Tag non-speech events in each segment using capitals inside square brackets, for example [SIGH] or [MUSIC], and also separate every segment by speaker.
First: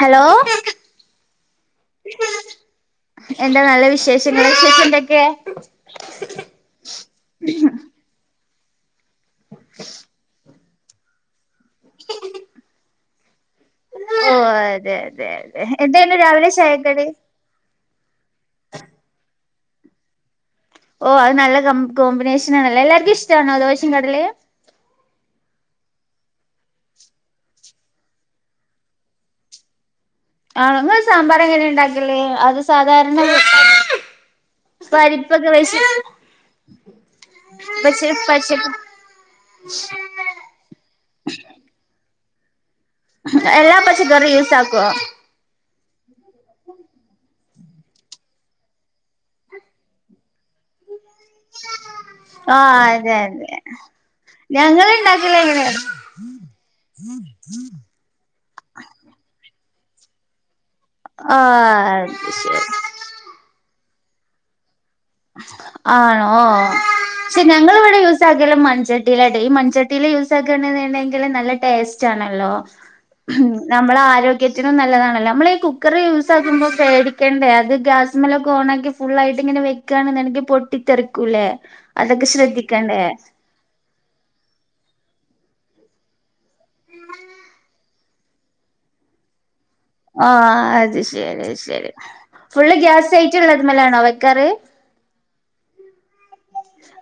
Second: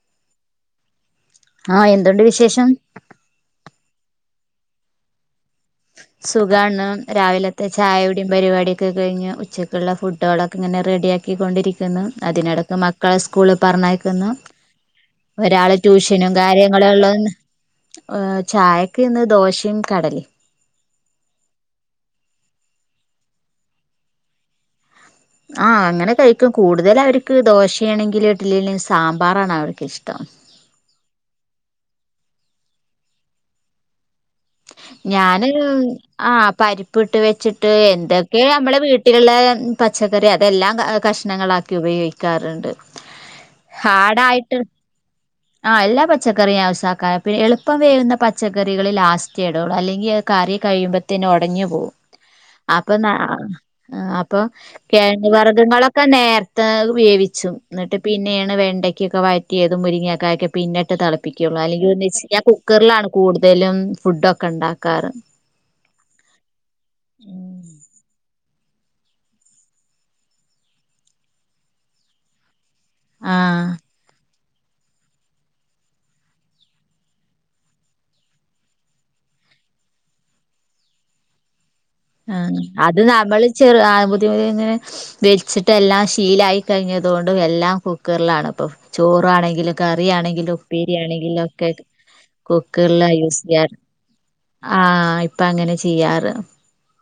Speaker 1: Hello
Speaker 2: ആ എന്തുണ്ട് വിശേഷം?
Speaker 1: [UNINTELLIGIBLE] വിശേഷെ എന്തൊക്കെ?
Speaker 2: സുഖാണ് രാവിലത്തെ ചായ കുടിയും പരിപാടിയൊക്കെ കഴിഞ്ഞ് ഉച്ചക്കുള്ള ഫുഡുകളൊക്കെ ഇങ്ങനെ റെഡി ആാക്കി കൊണ്ടിരിക്കുന്നു അതിനിടക്ക് മക്കളെ സ്കൂളിൽ പറഞ്ഞക്കുന്നു.
Speaker 1: ഓ അതെ അതെ അതെ
Speaker 2: ഒരാള്
Speaker 1: എന്തായിരുന്നു
Speaker 2: ട്യൂഷനും
Speaker 1: രാവിലെ ചായക്കടി
Speaker 2: കാര്യങ്ങളുംള്ള. ഏ ചായക്ക് ഇന്ന് ദോശയും കടലിം.
Speaker 1: ഓ അത് നല്ല കോ കോമ്പിനേഷനാണേലോ എല്ലാർക്കും ഇഷ്ടാണോ ദോശേ കടലെ?
Speaker 2: ആ അങ്ങനെ കഴിക്കും കൂടുതല അവർക്ക് ദോശയാണെങ്കിലും ഇഡലി ആണെങ്കിലും സാമ്പാറാണ അവർക്കക്കിഷ്ടം.
Speaker 1: ആ ങ്ങള് സാമ്പാർ എങ്ങനെ ഇണ്ടാക്കല്ല് അത് സാധാരണ
Speaker 2: ഞാൻ
Speaker 1: പരിപ്പൊക്കെ വെച്ച്
Speaker 2: ആ പരിപ്പ് ഇട്ട് വെച്ചിട്ട്
Speaker 1: പച്ച
Speaker 2: എന്തൊക്കെ
Speaker 1: പച്ച
Speaker 2: നമ്മടെ വീട്ടിലുള്ള പച്ചക്കറി അതെല്ലാം കഷ്ണങ്ങളാക്കി ഉപയോഗിക്കാറുണ്ട്.
Speaker 1: എല്ലാ പച്ചക്കറിം യൂസ് ആക്കോ?
Speaker 2: ആ എല്ലാ പച്ചക്കറിയും യൂസാക്കാ പിന്നെ എളുപ്പം വേവുന്ന പച്ചക്കറികൾ ലാസ്റ്റ് ഇടുള്ളൂ അല്ലെങ്കിൽ കറി കഴിയുമ്പോത്തന്ന് ഒടഞ്ഞു പോവും.
Speaker 1: ആ
Speaker 2: അപ്പൊ നാ
Speaker 1: അതെ അതെ
Speaker 2: അപ്പൊ
Speaker 1: ഞങ്ങൾ
Speaker 2: കെഴങ്ങ്
Speaker 1: ഉണ്ടാക്കല് എങ്ങനെയാ
Speaker 2: വർഗങ്ങളൊക്കെ നേര്ത്തെ വേവി ച്ചും ഇന്നിട്ട് പിന്നേണ് വെണ്ടക്കൊക്കെ വയറ്റ്യേതും മുരിങ്ങാ കായക് പിന്നെട്ട്
Speaker 1: ആ
Speaker 2: തളപ്പിക്ക്യൊള്ളൂ അല്ലെങ്കിൽ
Speaker 1: അത്
Speaker 2: [UNINTELLIGIBLE] ഞാൻ
Speaker 1: ശരി
Speaker 2: കുക്കർലാണ് കൂട്തലും ഫുഡ്ഡൊക്കെണ്ടാക്,
Speaker 1: ആണോ ഷെ
Speaker 2: ഉം
Speaker 1: ഞങ്ങളിവിടെ യൂസാക്കല് മൺ ചട്ടീലാട്ടൊ ഈ മൺചട്ടീല് യൂസാക്കാണ്ന്നിണ്ടെങ്കിൽ നല്ല ടേസ്റ്റാണല്ലോ ഉം
Speaker 2: ആഹ്
Speaker 1: നമ്മെളെ ആരോഗ്യ ത്തിനും നല്ലതാണലോ നമ്മള ഈ കുക്കറ് യൂസാക്കുമ്പോ പേടിക്കണ്ടെ അത് ഗ്യാസ്മ്മലൊക്കെ ഓൺ ആക്കി ഫുള്ളായിട്ട് ഇങ്ങനെ വെ ക്കാണ്ന്നിണ്ടെങ്കി പൊട്ടിത്തെറിക്കൂല്ലേ?
Speaker 2: ആ അത് നമ്മള് ചെറു ആ ബുദ്ധിമു ഇങ്ങനെ വഞൽച്ചിട്ടെല്ലാം ശീലായി കഴിഞ്ഞതോണ്ടു എല്ലാം കുക്കർലാണിപ്പം ചോറാണെങ്കിലും. കറി ആണെങ്കിലും
Speaker 1: ആഹ് അത്
Speaker 2: ഉപ്പേരിയാണെങ്കിലും
Speaker 1: ശരി
Speaker 2: ഒക്കെ
Speaker 1: ശരി ഫുള്ള്
Speaker 2: കുക്കൻലാ
Speaker 1: ഗ്യാസ്
Speaker 2: യൂസെയ്യാർ
Speaker 1: ആയിട്ടുള്ളതുമേലാണോ വെക്കാറ്
Speaker 2: ആഹ് ഇപ്പ അങ്ങനെ ചെയ്യാറ്.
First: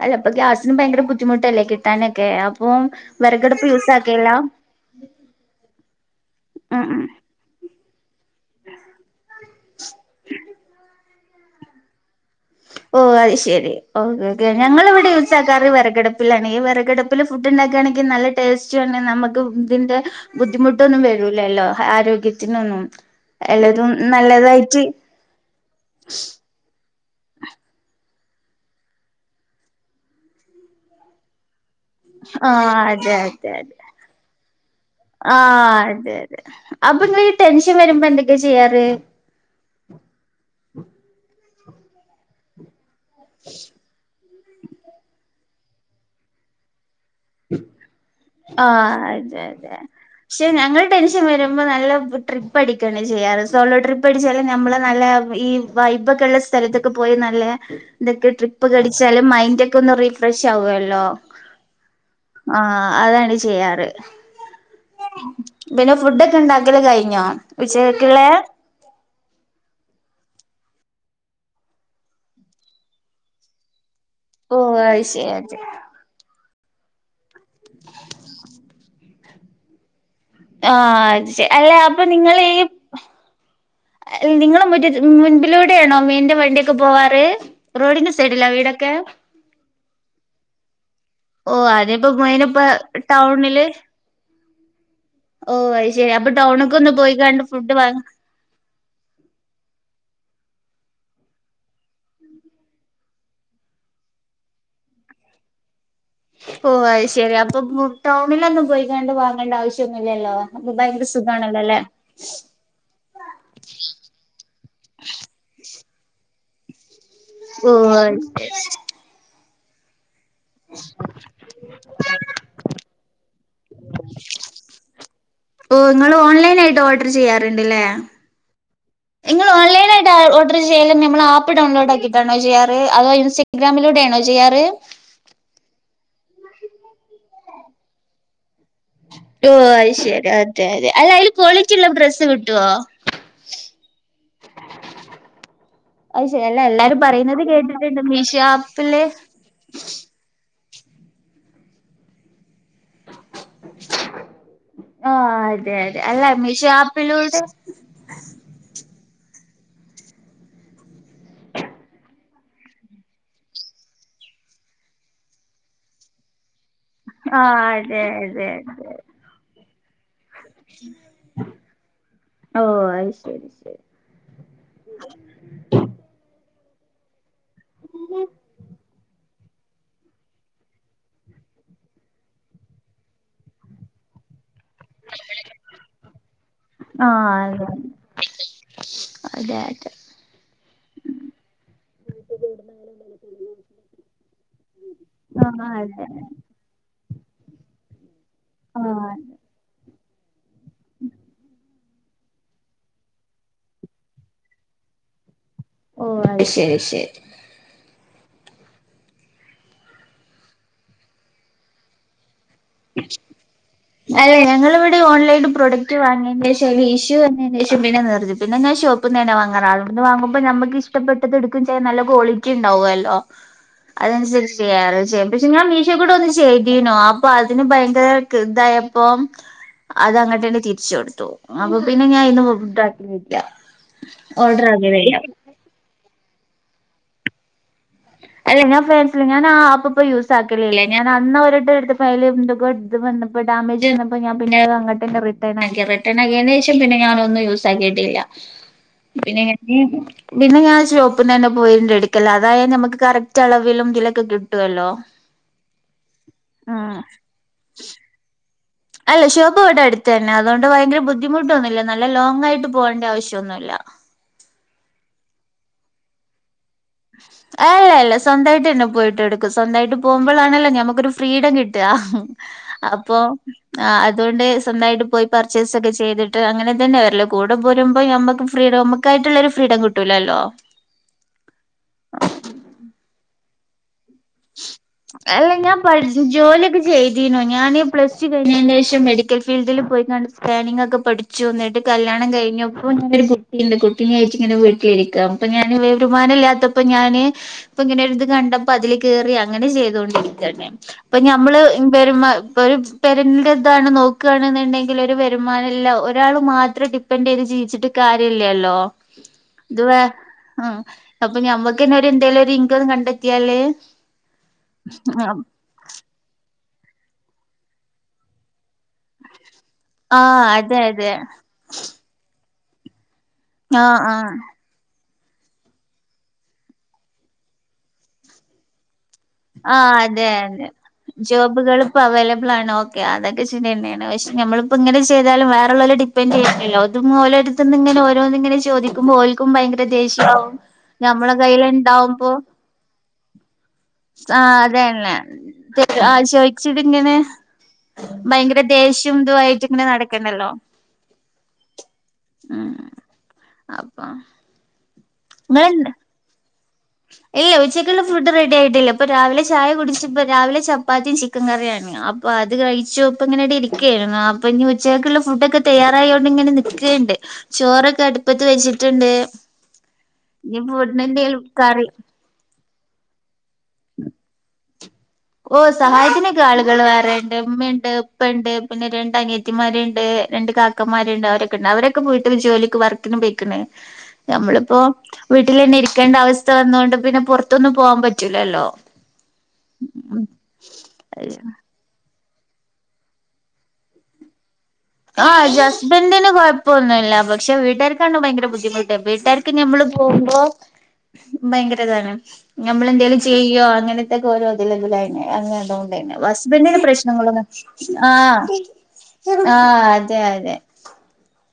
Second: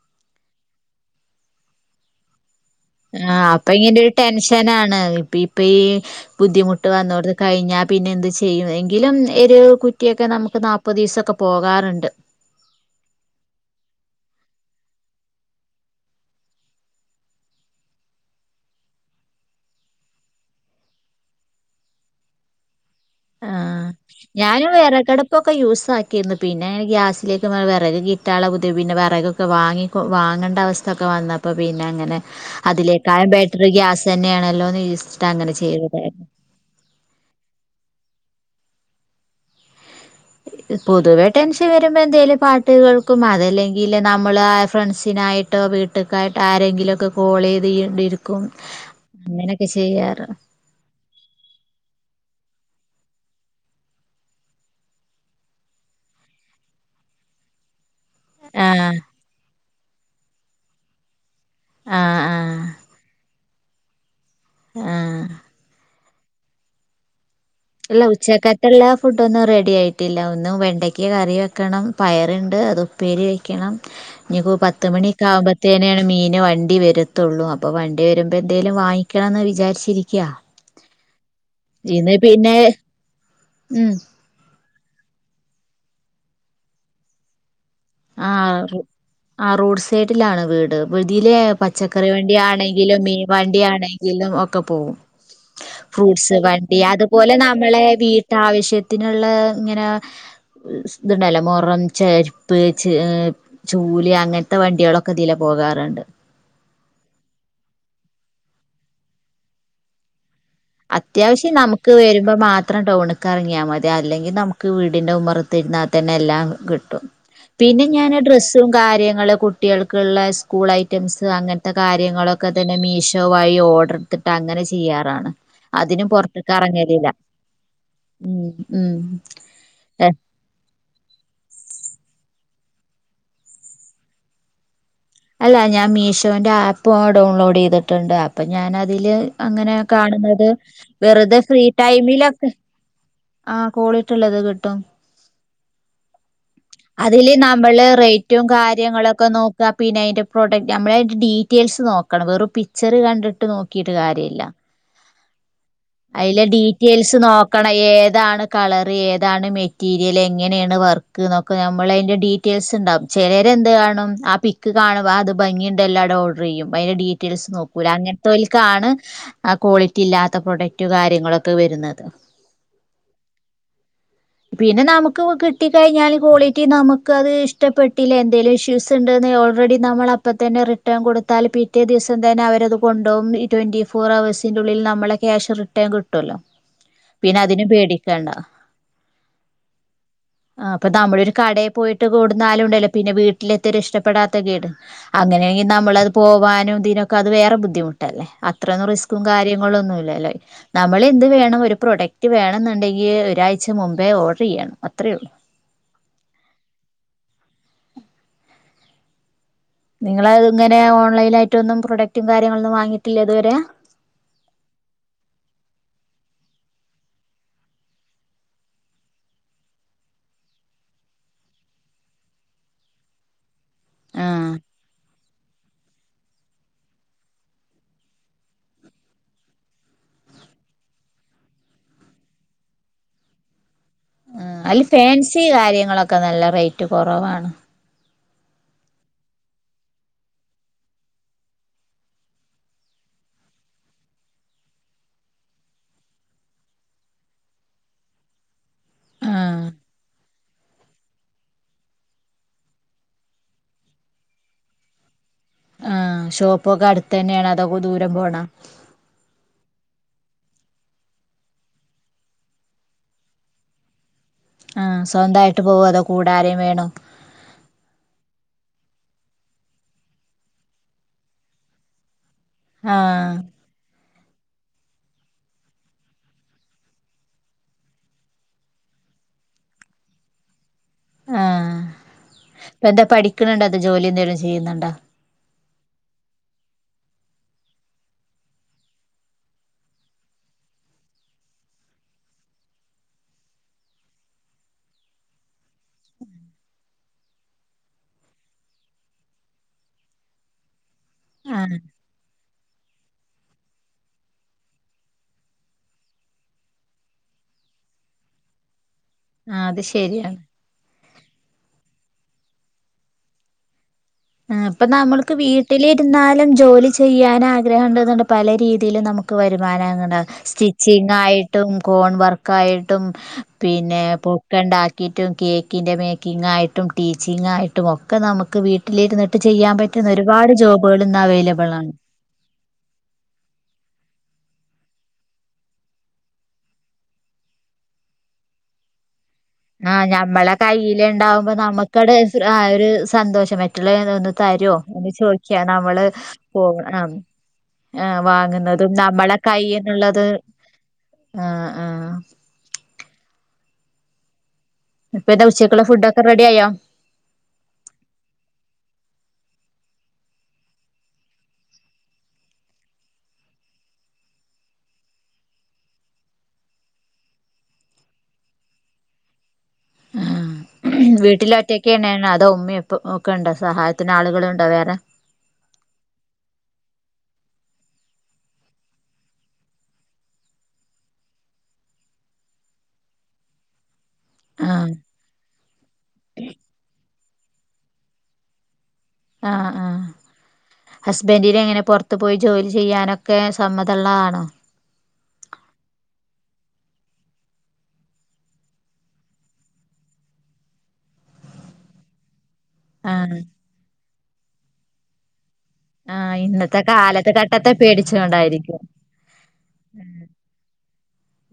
Speaker 1: അല്ലാ ഇപ്പ ഗ്യാസിന് ഭയ്ങ്ക്ര ബുദ്ധിമുട്ടല്ലേ കിട്ടാനക്കെ
Speaker 2: ആ അപ്പ ഇങ്ങനെരു ടെൻഷനാണ് ഇപ്പിപ്പയീ
Speaker 1: ഉം
Speaker 2: ബുദ്ധിമുട്ട്
Speaker 1: ഉം
Speaker 2: വന്നോടുത്ത് കഴിഞ്ഞാ പിന്നെ എന്ത് ചെയ്യും എങ്കിലും ഒരു കുറ്റ്യൊക്കെ നമുക്ക് നാപ്പതീസൊക്കെ പോകാറിണ്ട്.
Speaker 1: ഓ അത് ശരി ഓക്കക്കെ ഞങ്ങൾ ഇവിടെ യൂസ് ആക്കാറ് വെറകടിപ്പിലാണ് ഈ വിറകടപ്പില് ഫുഡ്ഡിണ്ട ക്കണെങ്കിൽ നല്ല ടേസ്റ്റുവാണ് നമുക്ക് ഇതിന്റെ ബുദ്ധിമുട്ടൊന്നും വെരൂലല്ലോ ആരോഗ്യത്തിനൊന്നും
Speaker 2: ആഹ്
Speaker 1: എല്ലതും
Speaker 2: ഞാനും
Speaker 1: നല്ലതായിറ്റ്
Speaker 2: വിറകടുപ്പൊക്കെ യൂസ് ആക്കിരുന്നു പിന്നെ ഇ ഗ്യാ സ്ലേക്ക് വെറക് കിട്ടാള്ള ബുദ്ധി പിന്നെ വെറകൊക്കെ വാങ്ങിക്കൊ വാങ്ങണ്ടവസ്ഥൊക്കെ വന്നപ്പം. പിന്നെ അങ്ങനെ
Speaker 1: ആ അതെ
Speaker 2: അതിലേക്കായം
Speaker 1: അതെ
Speaker 2: ബേറ്റ്ർ
Speaker 1: അതെ
Speaker 2: ഗ്യാസ് തന്നെയാണല്ലോന്ന് [UNINTELLIGIBLE] അങ്ങനെ ചെയ്തെ
Speaker 1: അപ്പൊങ്ങളീ ടെൻഷൻ വെര്മ്പോ എന്തൊക്കേ ചെയ്യാറ്?
Speaker 2: പൊതുവെ ടെൻഷെൻ വരുമ്പന്തേലും പാട്ടു കേൾ ക്കും അതല്ലെങ്കിൽ നമ്മള് ഫ്രണ്ട്സിനായിട്ടോ വീട്ടക്കായി ആരെങ്കിലൊക്കെ
Speaker 1: ആ അതെ
Speaker 2: അങ്ങനെയൊക്കെ
Speaker 1: അതെ
Speaker 2: ചെയ്യാറ്
Speaker 1: ക്ഷെ ഞങ്ങള് ടെൻഷൻ വരുമ്പോ നല്ല ട്രിപ്പടി കാണ് ചെയ്യാറ് സോളോ ട്രിപ്പടിച്ചാല് ഞമ്മള നല്ല ഈ വൈബൊക്കെള്ള സ്ഥൽത്തൊക്കെ പോയി നല്ല എന്തൊക്കെ
Speaker 2: ആഹ്
Speaker 1: ട്രിപ്പക്കടിച്ചാലും മൈൻഡൊക്കൊന്ന് റിഫ്രഷാവോല്ലോ.
Speaker 2: ആ
Speaker 1: ആ അതാണ് ചെയ്യാറ്
Speaker 2: ആഹ്
Speaker 1: പിന്നെ ഫുഡൊക്കെണ്ടാക്കല് കയിഞ്ഞോ?
Speaker 2: ഇല്ല ഉച്ചക്കക്കിള്ള ഫുഡൊന്നും റെഡിയായിട്ടില്ല. ഇന്നു വെണ്ടയ്ക്ക കറി വെക്കണം പയറിണ്ട് അത് ഉപ്പേരി വെയ്ക്കണം. ഞ്ഞ്പ്പൊ
Speaker 1: ഓ അത് ശരി അത് ശരി
Speaker 2: പത്ത്മണിക്കാമ്പോത്തേനാണ് മീന് വ ണ്ടി വരത്തൊള്ളൂ. അപ്പോ വണ്ടി വരുമ്പെന്തേലും വാങ്ങിക്കണന്ന് വിചാരിച്ചിരി
Speaker 1: ആ അത് ശെ അല്ല അപ്പൊ നി
Speaker 2: പിന്നേ
Speaker 1: നിങ്ങള് മുറ്റ മുൻപിലൂടേണോ മീന്റെ വണ്ട്യൊക്കെ പോവാറ്? ടിൻ്റെ
Speaker 2: ആ
Speaker 1: സൈഡിലാ വീടൊക്കെ?
Speaker 2: ആ റോഡ് സൈഡിലാണ് വീട്. ഇതിലെ
Speaker 1: ഓ അതിപ്പോ
Speaker 2: പച്ചക്കറി വണ്ടി
Speaker 1: മെയിനിപ്പ
Speaker 2: ആണെങ്കിലും മീൻ വണ്ടി
Speaker 1: ടൗണില്
Speaker 2: ആണെങ്കിലും ഒ ക്കപ്പോകും.
Speaker 1: ഓ അത് ശെരി അപ്പൊ
Speaker 2: ഫ്രൂട്ട്സ്
Speaker 1: ടൗണൊക്കെ
Speaker 2: വണ്ടി
Speaker 1: ഒന്ന്
Speaker 2: അതുപോലെ
Speaker 1: പോയിക്കാണ്ട് ഫുഡ്
Speaker 2: നമ്മളെ
Speaker 1: വാങ്ങ
Speaker 2: വീട്ടാവശ്യത്തിനിള്ള ഇങ്ങന ഇതിണ്ടല്ലോ മൊറം ചേര്പ്പ് ച് ചൂല് അങ്ങൻത്തെ വണ്ട്യാളൊക്കെ ഇതിലെ പോകാറിണ്ട്.
Speaker 1: ഓ അത് ശെരി അപ്പൊ ടൗണിലൊന്നും പോയികാണ്ട് വാങ്ങണ്ട ആവശ്യന്നുല്ലല്ലോ?
Speaker 2: അത്യാവശ്യം നമുക്ക് വരുമ്പോ മാത്രം ടൗണ്ക്കറങ്ങിയാ മതി അല്ലെങ്കി നമുക്ക് വീടിന്റെ ഉമറത്ത് ഇരുന്ന തന്നെ എല്ലാം കിട്ടും
Speaker 1: ഓ
Speaker 2: പിന്നെ
Speaker 1: അത്
Speaker 2: ഞാന്
Speaker 1: ശരി
Speaker 2: ഡ്രസ്സും കാര്യങ്ങളു കുട്ട്യാൾക്കിള്ളെ സ് കൂൾ ഐറ്റംസ് അങ്ങൻത്തെ കാര്യങ്ങളൊക്കെ തന്നെ മീഷോ വായി ഓർഡർ എടുത്തിട്ട് അങ്ങനെ ചെയ്യാറാണ്.
Speaker 1: ഓ
Speaker 2: അതിനും
Speaker 1: ങ്ങൾ
Speaker 2: പുറത്തേക്ക്
Speaker 1: ഓൺലൈനായിട്ട്
Speaker 2: ഇറങ്ങലില്ല
Speaker 1: ഓർഡർ ചെയ്യാറ്ണ്ട്ല്ലേ?
Speaker 2: ഉം ഉം
Speaker 1: ഇങ്ങൾ ഓൺലൈനായിട്ടാ ഓർഡറ് ചെയ്യ നമ്മളാപ്പ് ഡൗൺലോഡാക്കിട്ടാണോ ചെയ്യാ? അതോ ഇൻസ്റ്റാഗ്രാമിലൂടേണോ ചെയ്യാറ്?
Speaker 2: പോന്റെ ആപ്പ് ഓൻ ഡൗൺലോഡ് ചെയ്തിട്ടുണ്ട് ആപ്പ് ഞാൻ അതില്
Speaker 1: ഓ
Speaker 2: അങ്ങനെ
Speaker 1: അത് ശരി
Speaker 2: കാണുന്നത്
Speaker 1: അതെ അതെ അല്ല അയില്
Speaker 2: വെറുതെ ഫ്രീ
Speaker 1: ക്വാളിറ്റിള്ള ഡ്രസ്സ്
Speaker 2: ടൈമിലൊക്കെ
Speaker 1: കിട്ടുവോ
Speaker 2: ആ കോളിട്ട്ള്ളത് കിട്ടും.
Speaker 1: അത് ശരി അല്ല എല്ലാരും
Speaker 2: അതില്
Speaker 1: പറയുന്നത്
Speaker 2: നമ്മള്
Speaker 1: കേട്ടിട്ടുണ്ട് മീഷോ
Speaker 2: റേറ്റും
Speaker 1: ആപ്പില്
Speaker 2: കാര്യങ്ങളൊക്കെ നോക്കുക പിന്നെ അയിൻ്റെ പ്രോഡക്റ്റ് നമ്മെ ഡീറ്റെയിൽസ് നോക്കണം വെറും പി ചിറി കണ്ടിട്ട് നോക്കിട്ട് കാര്യല്ല.
Speaker 1: ആഹ് അതെ അതെ അല്ല
Speaker 2: അയിലെ
Speaker 1: മീഷോ
Speaker 2: ഡീറ്റെൽസ്
Speaker 1: ആപ്പിലൂടെ
Speaker 2: നോക്കണം ഏതാണ് കളറ് ഏത് ന്താണ് മെറ്റീരിയല് എങ്ങനേണ് വർക്ക് ന്നൊക്കെ നമ്മള് അയിന്റെ ഡീറ്റെയിൽസ് ണ്ടാവും ചിലരെന്ത കാണും ആ പി ത് കാണ്പ ത് ഭംഗിയ്ണ്ടല്ലോ അ ണ്ടോർഡറിയ്യും. ഭയങ്കര ഡീറ്റെയിൽസ്
Speaker 1: ആഹ്
Speaker 2: നോക്കൂല
Speaker 1: അതെ
Speaker 2: അങ്ങൻത്തോ
Speaker 1: അതെ
Speaker 2: ല്ക്കാണ്
Speaker 1: അതെ
Speaker 2: ആ ക്വാളിറ്റില്ലാത്ത ത്തെ പ്രൊഡക്റ്റ് കാര്യങ്ങളൊക്കെ വരുന്നത്.
Speaker 1: ഓ അത് ശരി ശരി
Speaker 2: പിന്നെ നമുക്ക് കിട്ടിക്കഴിഞ്ഞാല് കോളേജ് പറ്റി നമുക്ക് അത് ഇഷ്ടപ്പെട്ടില്ല എന്തെലും ഇഷ്യൂസ് ണ്ട്ന്നോല് ഓൾറെഡി നമ്മള അപ്പം തന്നെ റിട്ടേൺ കൊടുത്താൽ പിറ്റേ ദിവസം തന്നെ അവരത് കൊണ്ടുപോവും ട്വന്റി ഫോർ അവേഴ്സ്. ത്തിനുള്ളിൽ നമ്മളെ ക്യാഷ് റിട്ടേൺ കിട്ടോല്ലോ.
Speaker 1: ആ
Speaker 2: പിന്നെ അതിന് പേടിക്കണ്ട
Speaker 1: അതെ അതെ അതെ
Speaker 2: ആ അപ്പൊ നമ്മളൊരു കടേ പോയിട്ട് കൊടുന്നാലും ണ്ടല്ലോ പിന്നെ വീട്ടിലെത്തിയൊ രിഷ്ടപ്പെ ഇഷ്ടപ്പെടാത്ത കേട് അങ്ങനെങ്കി
Speaker 1: ആ അതെ
Speaker 2: നമ്മളത്
Speaker 1: ആ
Speaker 2: പോവാനുംതിനൊക്കത് വേറെ ബുദ്ധിമുട്ടല്ലേ. അത്രൊന്നും റിസ്കും
Speaker 1: അതെ.
Speaker 2: കാര്യങ്ങളൊന്നുല്ലല്ലേ നമ്മൾ എന്ത് വേണം ഒരു പ്രോഡക്റ്റ് റ്റ് വേണന്ന്ണ്ടെങ്കി ഒരാഴ്ച മുമ്പേ ഓർഡറെ യ്യണം അത്രേള്ളു
Speaker 1: ഓ അഹ്ശരി ശരി
Speaker 2: നിങ്ങളഹ് ങ്ങനെ ഓൺലൈനായിട്ട് ഒന്നും പ്രൊഡക്റ്റ്
Speaker 1: അല്ലെ ഞങ്ങള്വ്ടെ ഓൺലൈൻ ൽ പ്രൊഡക്ട് വാങ്ങി നേശ വിഷുവന്നേനേഷം പിന്നെ നിർത്തി പിന്നെ ഞാ ഷോപ്പിന്നെന്നെ വാങ്ങാറ് അവ്ട്ന്ന് വാങ്ങുമ്പോ ഞമ്മക്ക് ഇഷ്ടപ്പെട്ടത് എടുക്കും ചെയ്യ നല്ല ക്വാളിറ്റി ണ്ടാവുല്ലോ
Speaker 2: ആഹ്
Speaker 1: അതനുസരിച്ചെയ്യ ചെയ്യാം പക്ഷെ ഞാൻ മീഷോ കൂടെ ഒന്ന് ചെയ്തീനു ആ പ്പ തിന് ഭയങ്കര തായപ്പം അതങ്ങട്ടെന്നെ തിര്ച്ചൊട്ത്തു അപ്പൊ പിന്നെ ഞാൻ ഇന്നും ഫുഡാക്കീല്ല
Speaker 2: ആ അയ്ല് ഫാൻസി കാര്യങ്ങളൊക്കെ നല്ല റേറ്റ് കൊറവാണ്
Speaker 1: അല്ലെ ഞാൻ ഫാൻസി ഞാനാ ആപ്പ് പ്പ യൂസാക്കലില്ല ഞാൻ അന്ന് ഒരട്ടെട്ത്ത് ഫയല് ന്തക്കോ ത് ന്ന്പ്പ ഡാമേജെന്നപ്പോ ഞാ പിന്നെ അഹ് അങ്ങട്ടെന്നെ റിട്ടേൺ ആക്ക്യാ റിട്ടേണയ്നേഷം പിന്നെ ഞാനൊന്നും യൂസ് ആക്കിയിട്ടില്ല പിന്നെങ്ങനെ
Speaker 2: ആഹ്
Speaker 1: പിന്നെ ഞാൻ ഷോപ്പ്ന്നെന്നെ പോയിണ്ട്ടുക്കല അതായ ഞമ്മക്ക് കറക്റ്റ് അളവിലും തിലൊക്കെ കിട്ടുവല്ലോ
Speaker 2: ആ ഷോപ്പൊക്കെ
Speaker 1: ഉം
Speaker 2: അടുത്തെന്നേണോ അതൊ ദൂരം പോണോ
Speaker 1: അല്ല ഷോപ്പ് വടെ അട്ത്തെന്നെ അതോണ്ട് ഭയങ്കര ബുദ്ധിമുട്ടൊന്നുല്ല നല്ല ലോങ്ങായിട്ട് പോവേണ്ട ആവശ്യന്നുല്ല [INAUDIBLE]
Speaker 2: ആ സ്വന്തായിട്ട് പോവൊ അതോ കൂടാരേം വേണോ
Speaker 1: ഏ അല്ല സ്വന്തായിട്ടെന്നെ പോയിട്ട് എടുക്കും സ്വന്തായിട്ട് പോവുമ്പളാണല്ലോ ഞമ്മക്കൊരു ഫ്രീഡം കിട്ട. അപ്പൊ
Speaker 2: ആഹ്
Speaker 1: ആ അ അതോണ്ട് സ്വന്തായിട്ട് പോയി പർച്ചേസൊക്കെ ചെയ്തിട്ട് അങ്ങനെ തന്നെ വര്ല് കൂടെ പോരുമ്പോ ഞമ്മക്ക് ഫ്രീഡം മ്മക്കാ റ്റ്ള്ളൊര് ഫ്രീഡം കിട്ടൂലല്ലോ
Speaker 2: ആഹ് യ്യെന്താ പഠിക്ക്ണ് ണ്ടോ അതോ ജോലി ന്തേലും ചെയ്യ്ന്ന്ണ്ടോ?
Speaker 1: പട്ച്ച് ജോല്യോക്കെ ചെയ്തീനു ഞാൻ പ്ലസ് ടു കഴിഞെയ്നേഷം മെഡിക്കൽ ഫീൽഡിൽ പോയികാണ്ട് സ്കാനിങ് ക്കെ പഠിച്ചു വന്നിട്ട് കല്യാണം കഴിഞ്ഞപ്പോ ഞാനൊരു കുട്ടിയുണ്ട് കുട്ടിനേറ്റ്ങ്ങനെ വീട്ടിലിരിക്ക പ്പ ഞാന് വരുമാനം ല്ലാത്തപ്പോ ഞാന് പ്പ ങ്ങനൊര് കണ്ടപ്പോ അതില് കേറി അങ്ങനെ ചെയ്തോണ്ടിരിക്കന്നെ പ്പൊ മ്മള്
Speaker 2: ആഹ്
Speaker 1: വരുമ പ്പൊരു പെരന്റെ താണ് നോക്കാണ്ന്ന്ണ്ടെങ്കിലൊരു വരുമാനല്ല ഒരാൾ മാത്രം ഡിപ്പെൻന്റെയ്ത് ജീ വിച്ചിട്ട് കാര്യല്ലല്ലോ
Speaker 2: ആഹ് അത്
Speaker 1: ത് വേ
Speaker 2: ശരിയാണ്
Speaker 1: അപ്പ ഞമ്മക്കെന്നെ ന്തേലൊരിങ്കം കണ്ടെത്തിയാല്.
Speaker 2: ആ പ്പ നമ്മൾക്ക് വീട്ടിലിര്ന്നാലും. ജോലി ചെയ്യാനാഗ്രഹം ണ്ട്ന്ന്ണ്ട. പല രീതിയിലും നമുക്ക് വരു മാന
Speaker 1: ആഹ്
Speaker 2: [UNINTELLIGIBLE]
Speaker 1: അതെ അതെ
Speaker 2: സ്റ്റിച്ചിങ്ങായിട്ടും. കോൺ വർക്കായിട്ടും.
Speaker 1: ആഹ്
Speaker 2: പിന്നെ
Speaker 1: ആഹ്
Speaker 2: പൊക്കണ്ടാ ക്കിറ്റും കേക്കിൻ്റെ, മേക്കിങ്ങായിട്ടും, ടീച്ചിങ്ങായിട്ടും, ഒക്കെ നമുക്ക് വീട്ടിലിര്ന്ന് ചെയ്യാൻ
Speaker 1: ആഹ്
Speaker 2: പറ്റുന്ന
Speaker 1: അതെ
Speaker 2: ഒരുപാട്
Speaker 1: അതെ
Speaker 2: ജോബ്‌.
Speaker 1: ജോബുകൾ പ്പോ അവൈലബ്ളാണ്. ഓക്കെ അതൊക്കെ ശെര്യന്നേണ്. പക്ഷെ ഞമ്മള് പ്പ ങ്ങനെ ചെയ്താലും വേറെ ള്ളോലെ ഡിപ്പെന്റെയ്യണ്ടല്ലോ. ത് ഓലെട്ത് ന്ന്ങ്ങനെ ഓരോന്ന് ങ്ങനെ ചോദിക്കുമ്പോ ഓൽ
Speaker 2: ആ ഞമ്മളെ കയ്യിൽ ണ്ടാവുമ്പോ നമ്മുക്കട്
Speaker 1: കയ്യില്ണ്ടാവുമ്പോ
Speaker 2: ആ ഒര് സന്തോഷം. [UNINTELLIGIBLE]
Speaker 1: ആഹ്
Speaker 2: തരോ ഒന്ന്
Speaker 1: അതന്നെ
Speaker 2: ചോയ്ക്ക്യാ നമ്മള്
Speaker 1: ആഹ്
Speaker 2: പോവണം.
Speaker 1: ചോയിച്ചിട്ടിങ്ങനെ
Speaker 2: ആ
Speaker 1: ഭയങ്കര
Speaker 2: വാങ്ങുന്നതും
Speaker 1: ദേഷ്യം
Speaker 2: നമ്മളെ
Speaker 1: ഇതുവായിട്ട് ഇങ്ങനെ
Speaker 2: കയ്യ്ന്ന്ള്ളത്.
Speaker 1: നടക്കണ്ടല്ലോ ഉം അപ്പം.
Speaker 2: ഇപ്പതെ ഉച്ചക്ക്ള്ള ഫുഡോക്കെ റെഡ്യായൊ?
Speaker 1: ഇല്ല ഉച്ചക്കുള്ള ഫുഡ് റെഡ്യായിട്ടില്ല. പ്പൊ രാവിലെ ചായ കുടിച്ച് പ്പ രാവിലെ ചപ്പാത്തിം ചിക്കൻ കറിയാണ്. അപ്പൊ അത് കഴിച്ചു പ്പ ങ്ങനാടെ ഇരിക്കേര്ന്നു. അപ്പ ഞ് ഉച്ചക്കുള്ള ഫുഡൊക്കെ തയ്യാറായോണ്ട് ങ്ങനെ നിക്ക ണ്ട് ചോറൊക്കെ അട്പ്പത്ത് വെച്ച്ട്ട്ണ്ട് ഞ് പ്പ [UNINTELLIGIBLE] ന്തേലു
Speaker 2: റ്റൊക്കെന്നേണോ അതോ ഉമ്മ ഉപ്പ ഒക്കെ ണ്ടോ സഹായത്തിന് ആളുകള് ണ്ടോ വേറെ.
Speaker 1: ഓ സഹായത്തിനൊക്കെ ആളുകൾ വേറെ ണ്ട് ഉമ്മ്യണ്ട്, ഇപ്പണ്ട്, പിന്നെ രണ്ട് അനിയത്തിമാര്ണ്ട്. കാക്കമാര്ണ്ട്, അവരൊക്കെണ്ട് അവരൊക്കെ വീട്ടില് ജോലിക്ക് വർക്കിന് പെയ്ക്ക്ണ്. ഞമ്മള്പ്പോ
Speaker 2: ആഹ്
Speaker 1: വീട്ടിലെന്നെ ഇരിക്കേണ്ട അവസ്ഥ വന്നൊണ്ട്. പിന്നെ പുറത്തൊന്നും പോവാൻ പറ്റൂലല്ലോ.
Speaker 2: ആ ആ ഹസ്ബൻണ്ടിനെങ്ങനെ പൊറത് ത്ത് പോയി ജോലി ചെയ്യാനൊക്കെ സമ്മതമള്ളതണോ.
Speaker 1: ആഹ അസ്ബന്റിന് കൊഴപ്പൊന്നുമില്ല. പക്ഷെ വീട്ടുകാർക്കാണ് ഭയങ്കര ബുദ്ധിമുട്ട്. വീട്ടുകാർക്ക് നമ്മള് പോകുമ്പോ ഭയങ്കരതാണ്. നമ്മളെന്തെങ്കലും
Speaker 2: ആഹ്
Speaker 1: ചെയ്യോ അങ്ങനത്തെക്കെ ഓരോ തില് തില് അങ്ങന. [UNINTELLIGIBLE]
Speaker 2: ആഹ്
Speaker 1: ഹസ്ബെന്റിന്
Speaker 2: ഇന്നത്തെ കാലത്ത്
Speaker 1: പ്രശ്നങ്ങളൊന്നും
Speaker 2: ഘട്ടത്തെ
Speaker 1: ആ
Speaker 2: പേടിച്ചോണ്ടായിരിക്കും
Speaker 1: ആ
Speaker 2: ഉം
Speaker 1: അതെ അതെ.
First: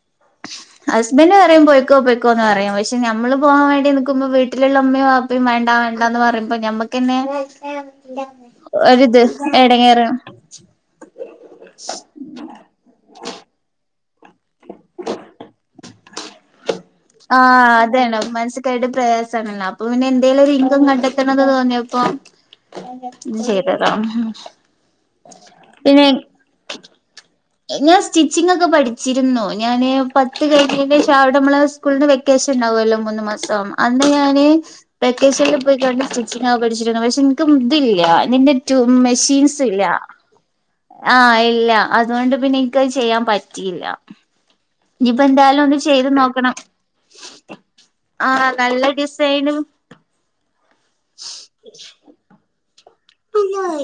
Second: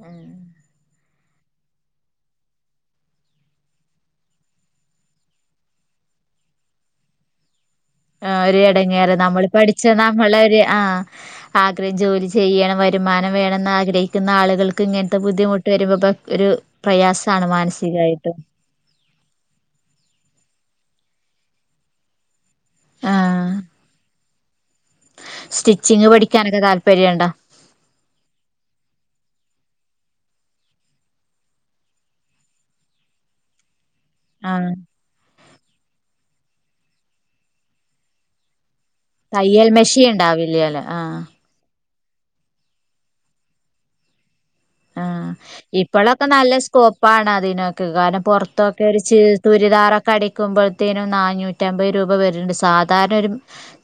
Speaker 2: ഉം
Speaker 1: ഹസ്ബന്റെ പറയും പോയ്ക്കോ പോയ് ക്കോന്ന് പറയും. പക്ഷെ നമ്മള് പോവാൻ വേണ്ടി നൽക്കുമ്പോ വീട്ടിലുള്ള ഉമ്മയും വാപ്പയും വേണ്ട ണ്ടന്ന് പറയുബോ ഞമ്മക്ക്ന്നെ
Speaker 2: ആ ഒരു എടങ്ങേറ് നമ്മൾ പഠിച്ച
Speaker 1: എടങ്ങേറ്
Speaker 2: നമ്മളോരു ആ ആഗ്രഹി ജോലി ചെയ്യണം വരു രുമാനം വേണമെന്ന് ആഗ്രഹിക്കുന്ന ആളുകൾക്ക്. ഇങ്ങത്തെ ബുദ്ധിമുട്ട് വരുമ്പോ പ ഒരു
Speaker 1: ആ
Speaker 2: പ്രയാസാണ്
Speaker 1: അതെണ്
Speaker 2: മാനസികായിട്ടും
Speaker 1: മനസ്സിക്കായിട്ട് പ്രയാസണല്ലോ അപ്പൊ പിന്നെ എന്തെലും ഒരു ഇൻകം കണ്ടെത് കടതണം തോന്നിയപ്പോ
Speaker 2: ആഹ്
Speaker 1: ചെയതതാ
Speaker 2: സ്റ്റിച്ചിങ് പഠിക്കാനൊക്കെ താല്പര്യണ്ടാ?
Speaker 1: ഞാൻ സ്റ്റിച്ചിങ് ഒക്കെ പഠിച്ചിരുന്നു. ഞാന് പത്ത് കഴിഞ്ഞിന് ശേഷം അവിടെ നമ്മള് സ്കൂളിന് വെക്കേഷൻ ഉണ്ടാവുമല്ലോ മൂന്ന് മാസം. അന്ന് ഞാന്
Speaker 2: ആഹ്
Speaker 1: വെക്കേഷനിൽ പോയി കണ്ട് സ്റ്റിച്ചിങ്ങ് ആ പഠിച്ചിരുന്നു. പക്ഷെ എൻക്കും ഇതില്ല തിന്റെ ററു മെഷീൻസ്
Speaker 2: തയ്യൽ
Speaker 1: ഇല്ല
Speaker 2: മെഷീൻ ഉണ്ടാവില്ലേല്ലോ
Speaker 1: ആ
Speaker 2: ആഹ്
Speaker 1: ഇല്ല. അതൊണ്ട് പിന്നെ ഇൻക്കത് ചെയ്യാൻ പറ്റിയില്ല.
Speaker 2: ആ
Speaker 1: ഇനിയിപ്പോ എന്തായാലും ഒന്ന് ചെയ്ത്
Speaker 2: ഇപ്പോഴൊക്കെ നല്ല
Speaker 1: നോക്കണം
Speaker 2: സ്കോപ്പാണ്. അതിനൊക്കെ കാരണം പൊ
Speaker 1: ആഹ് നല്ല
Speaker 2: റത്തൊക്കെരു
Speaker 1: ഡിസൈനും
Speaker 2: [UNINTELLIGIBLE] ദാറൊക്കെ അടിക്കുമ്പോഴത്തേനും നാനൂറ്റഅമ്പത് രൂപ വരുന്നുണ്ട് സാധ്യ [UNINTELLIGIBLE]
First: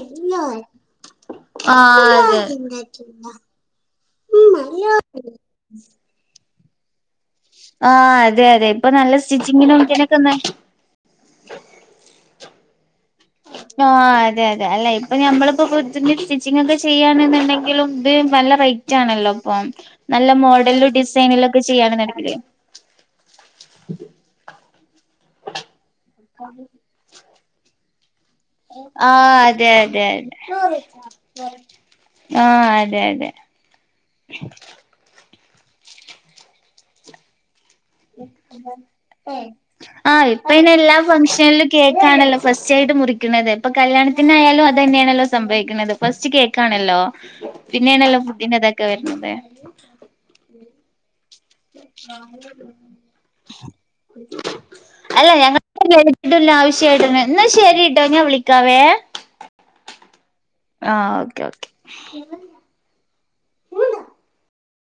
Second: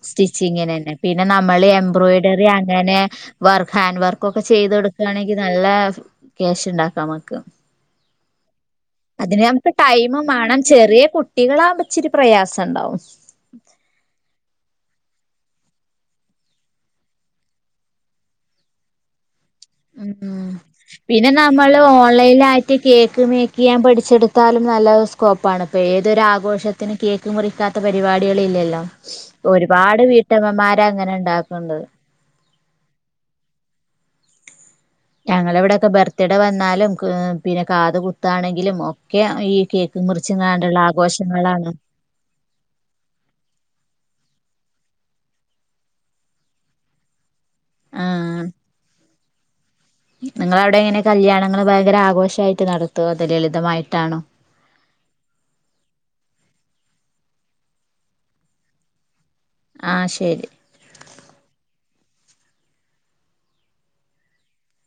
Speaker 2: സ്റ്റിച്ചിങ്ങിനന്നെ പിന്നെ നമ്മൾ
Speaker 1: ആഹ്
Speaker 2: എംബ്രോയിഡറി അങ്ങനെ
Speaker 1: അതെ
Speaker 2: വർക്ക് ഹാൻഡ് വർക്ക് ക്കൊക്കെ ചെയ്ത് യെടുക്കയാണെങ്കിൽ. നല്ല ക്യാഷ് ഉണ്ടാക്കാം നമക്ക്.
Speaker 1: ആഹ് അതെ അതെ ഇപ്പൊ നല്ല
Speaker 2: അതിന് നമക്ക്
Speaker 1: സ്റ്റിച്ചിങ്ങിനും
Speaker 2: ടൈമും
Speaker 1: ഇതിനൊക്കെന്ന്
Speaker 2: വേണം. ചെറിയ കുട്ടികളാവകുമ്പോ ഇച്ചിരി പ്രയാസം. ണ്ടാവും.
Speaker 1: ആ അതെ അതെ അല്ലെ ഇപ്പൊ ഞമ്മളിപ്പോ [UNINTELLIGIBLE] സ്റ്റിച്ചിങ് ഒക്കെ ചെയ്യണ്ന്നുണ്ടെങ്കിലും ത് മ നല്ല റേറ്റ് ആണല്ലോ. ഇപ്പം
Speaker 2: ആ
Speaker 1: നല്ല
Speaker 2: ആ
Speaker 1: മോഡലിലും
Speaker 2: പിന്നെ
Speaker 1: ഡിസൈനിലൊക്കെ
Speaker 2: നമ്മള്
Speaker 1: ചെയ്യാണെന്നുണ്ടെങ്കില്
Speaker 2: ഓൺലൈനായിട്ട് കേക്ക് മേക്ക്യ്യേൻ പഠിച്ചെടുത്താലും നല്ലോര് സ്കോപ്പാണ് ഇപ്പൊ ഏതൊരാഘോഷത്തിനും കേക്ക് മുറിക്കാത്ത പരിപാടി ടികളില്ലല്ലോ
Speaker 1: ആഹ് അതെ
Speaker 2: ഒരുപാട്
Speaker 1: അതെ
Speaker 2: വീട്ടമ്മമാര് അങ്ങനെണ്ടാക്ക്ണ്ട്.
Speaker 1: ആ അതെ അതെ.
Speaker 2: ഞങ്ങളെവിടെയൊക്കെ ബർത്ത്ഡേ വന്നാലും ക് പിന്നെ കാത് കുത്താണെങ്കിലും ഒക്കെ ഈ കേക്ക്
Speaker 1: ആഹ്
Speaker 2: മുറിച്ച്
Speaker 1: ഇപ്പൊ അയിന്
Speaker 2: കാണ്ടുള്ള
Speaker 1: എല്ലാ ഫംഗ്ഷനിലും
Speaker 2: ആഘോഷങ്ങളാണ്.
Speaker 1: കേക്കാണല്ലോ ഫസ്റ്റ് ആയിട്ട് മുറിക്ക്ണതേ ഇപ്പൊ കല്യാണ ത്തിനായാലും അതെന്നെയാണല്ലോ സംഭവിക്കുന്നത് ഫസ്റ്റ് കേക്കാണല്ലോ. പിന്നെണല്ലോ
Speaker 2: ആഹ്
Speaker 1: ഫുഡിന്റെ തൊക്കെ വര്ണത്.
Speaker 2: നിങ്ങളവിടെ എങ്ങനെ കല്യാണങ്ങള് ഭയങ്കര ആഘോഷായിട്ട് നടത്തോ അതോ ലളിതമായിട്ടാണോ
Speaker 1: അല്ല ഞങ്ങ [UNINTELLIGIBLE] ആവശ്യയിട്ടന്നെ ന്നാ ശരിട്ടോ ഞാൻ വിളിക്കാവേ.
Speaker 2: ആ ശരി.
Speaker 1: ആ ഓക്കെ ഓക്കെ.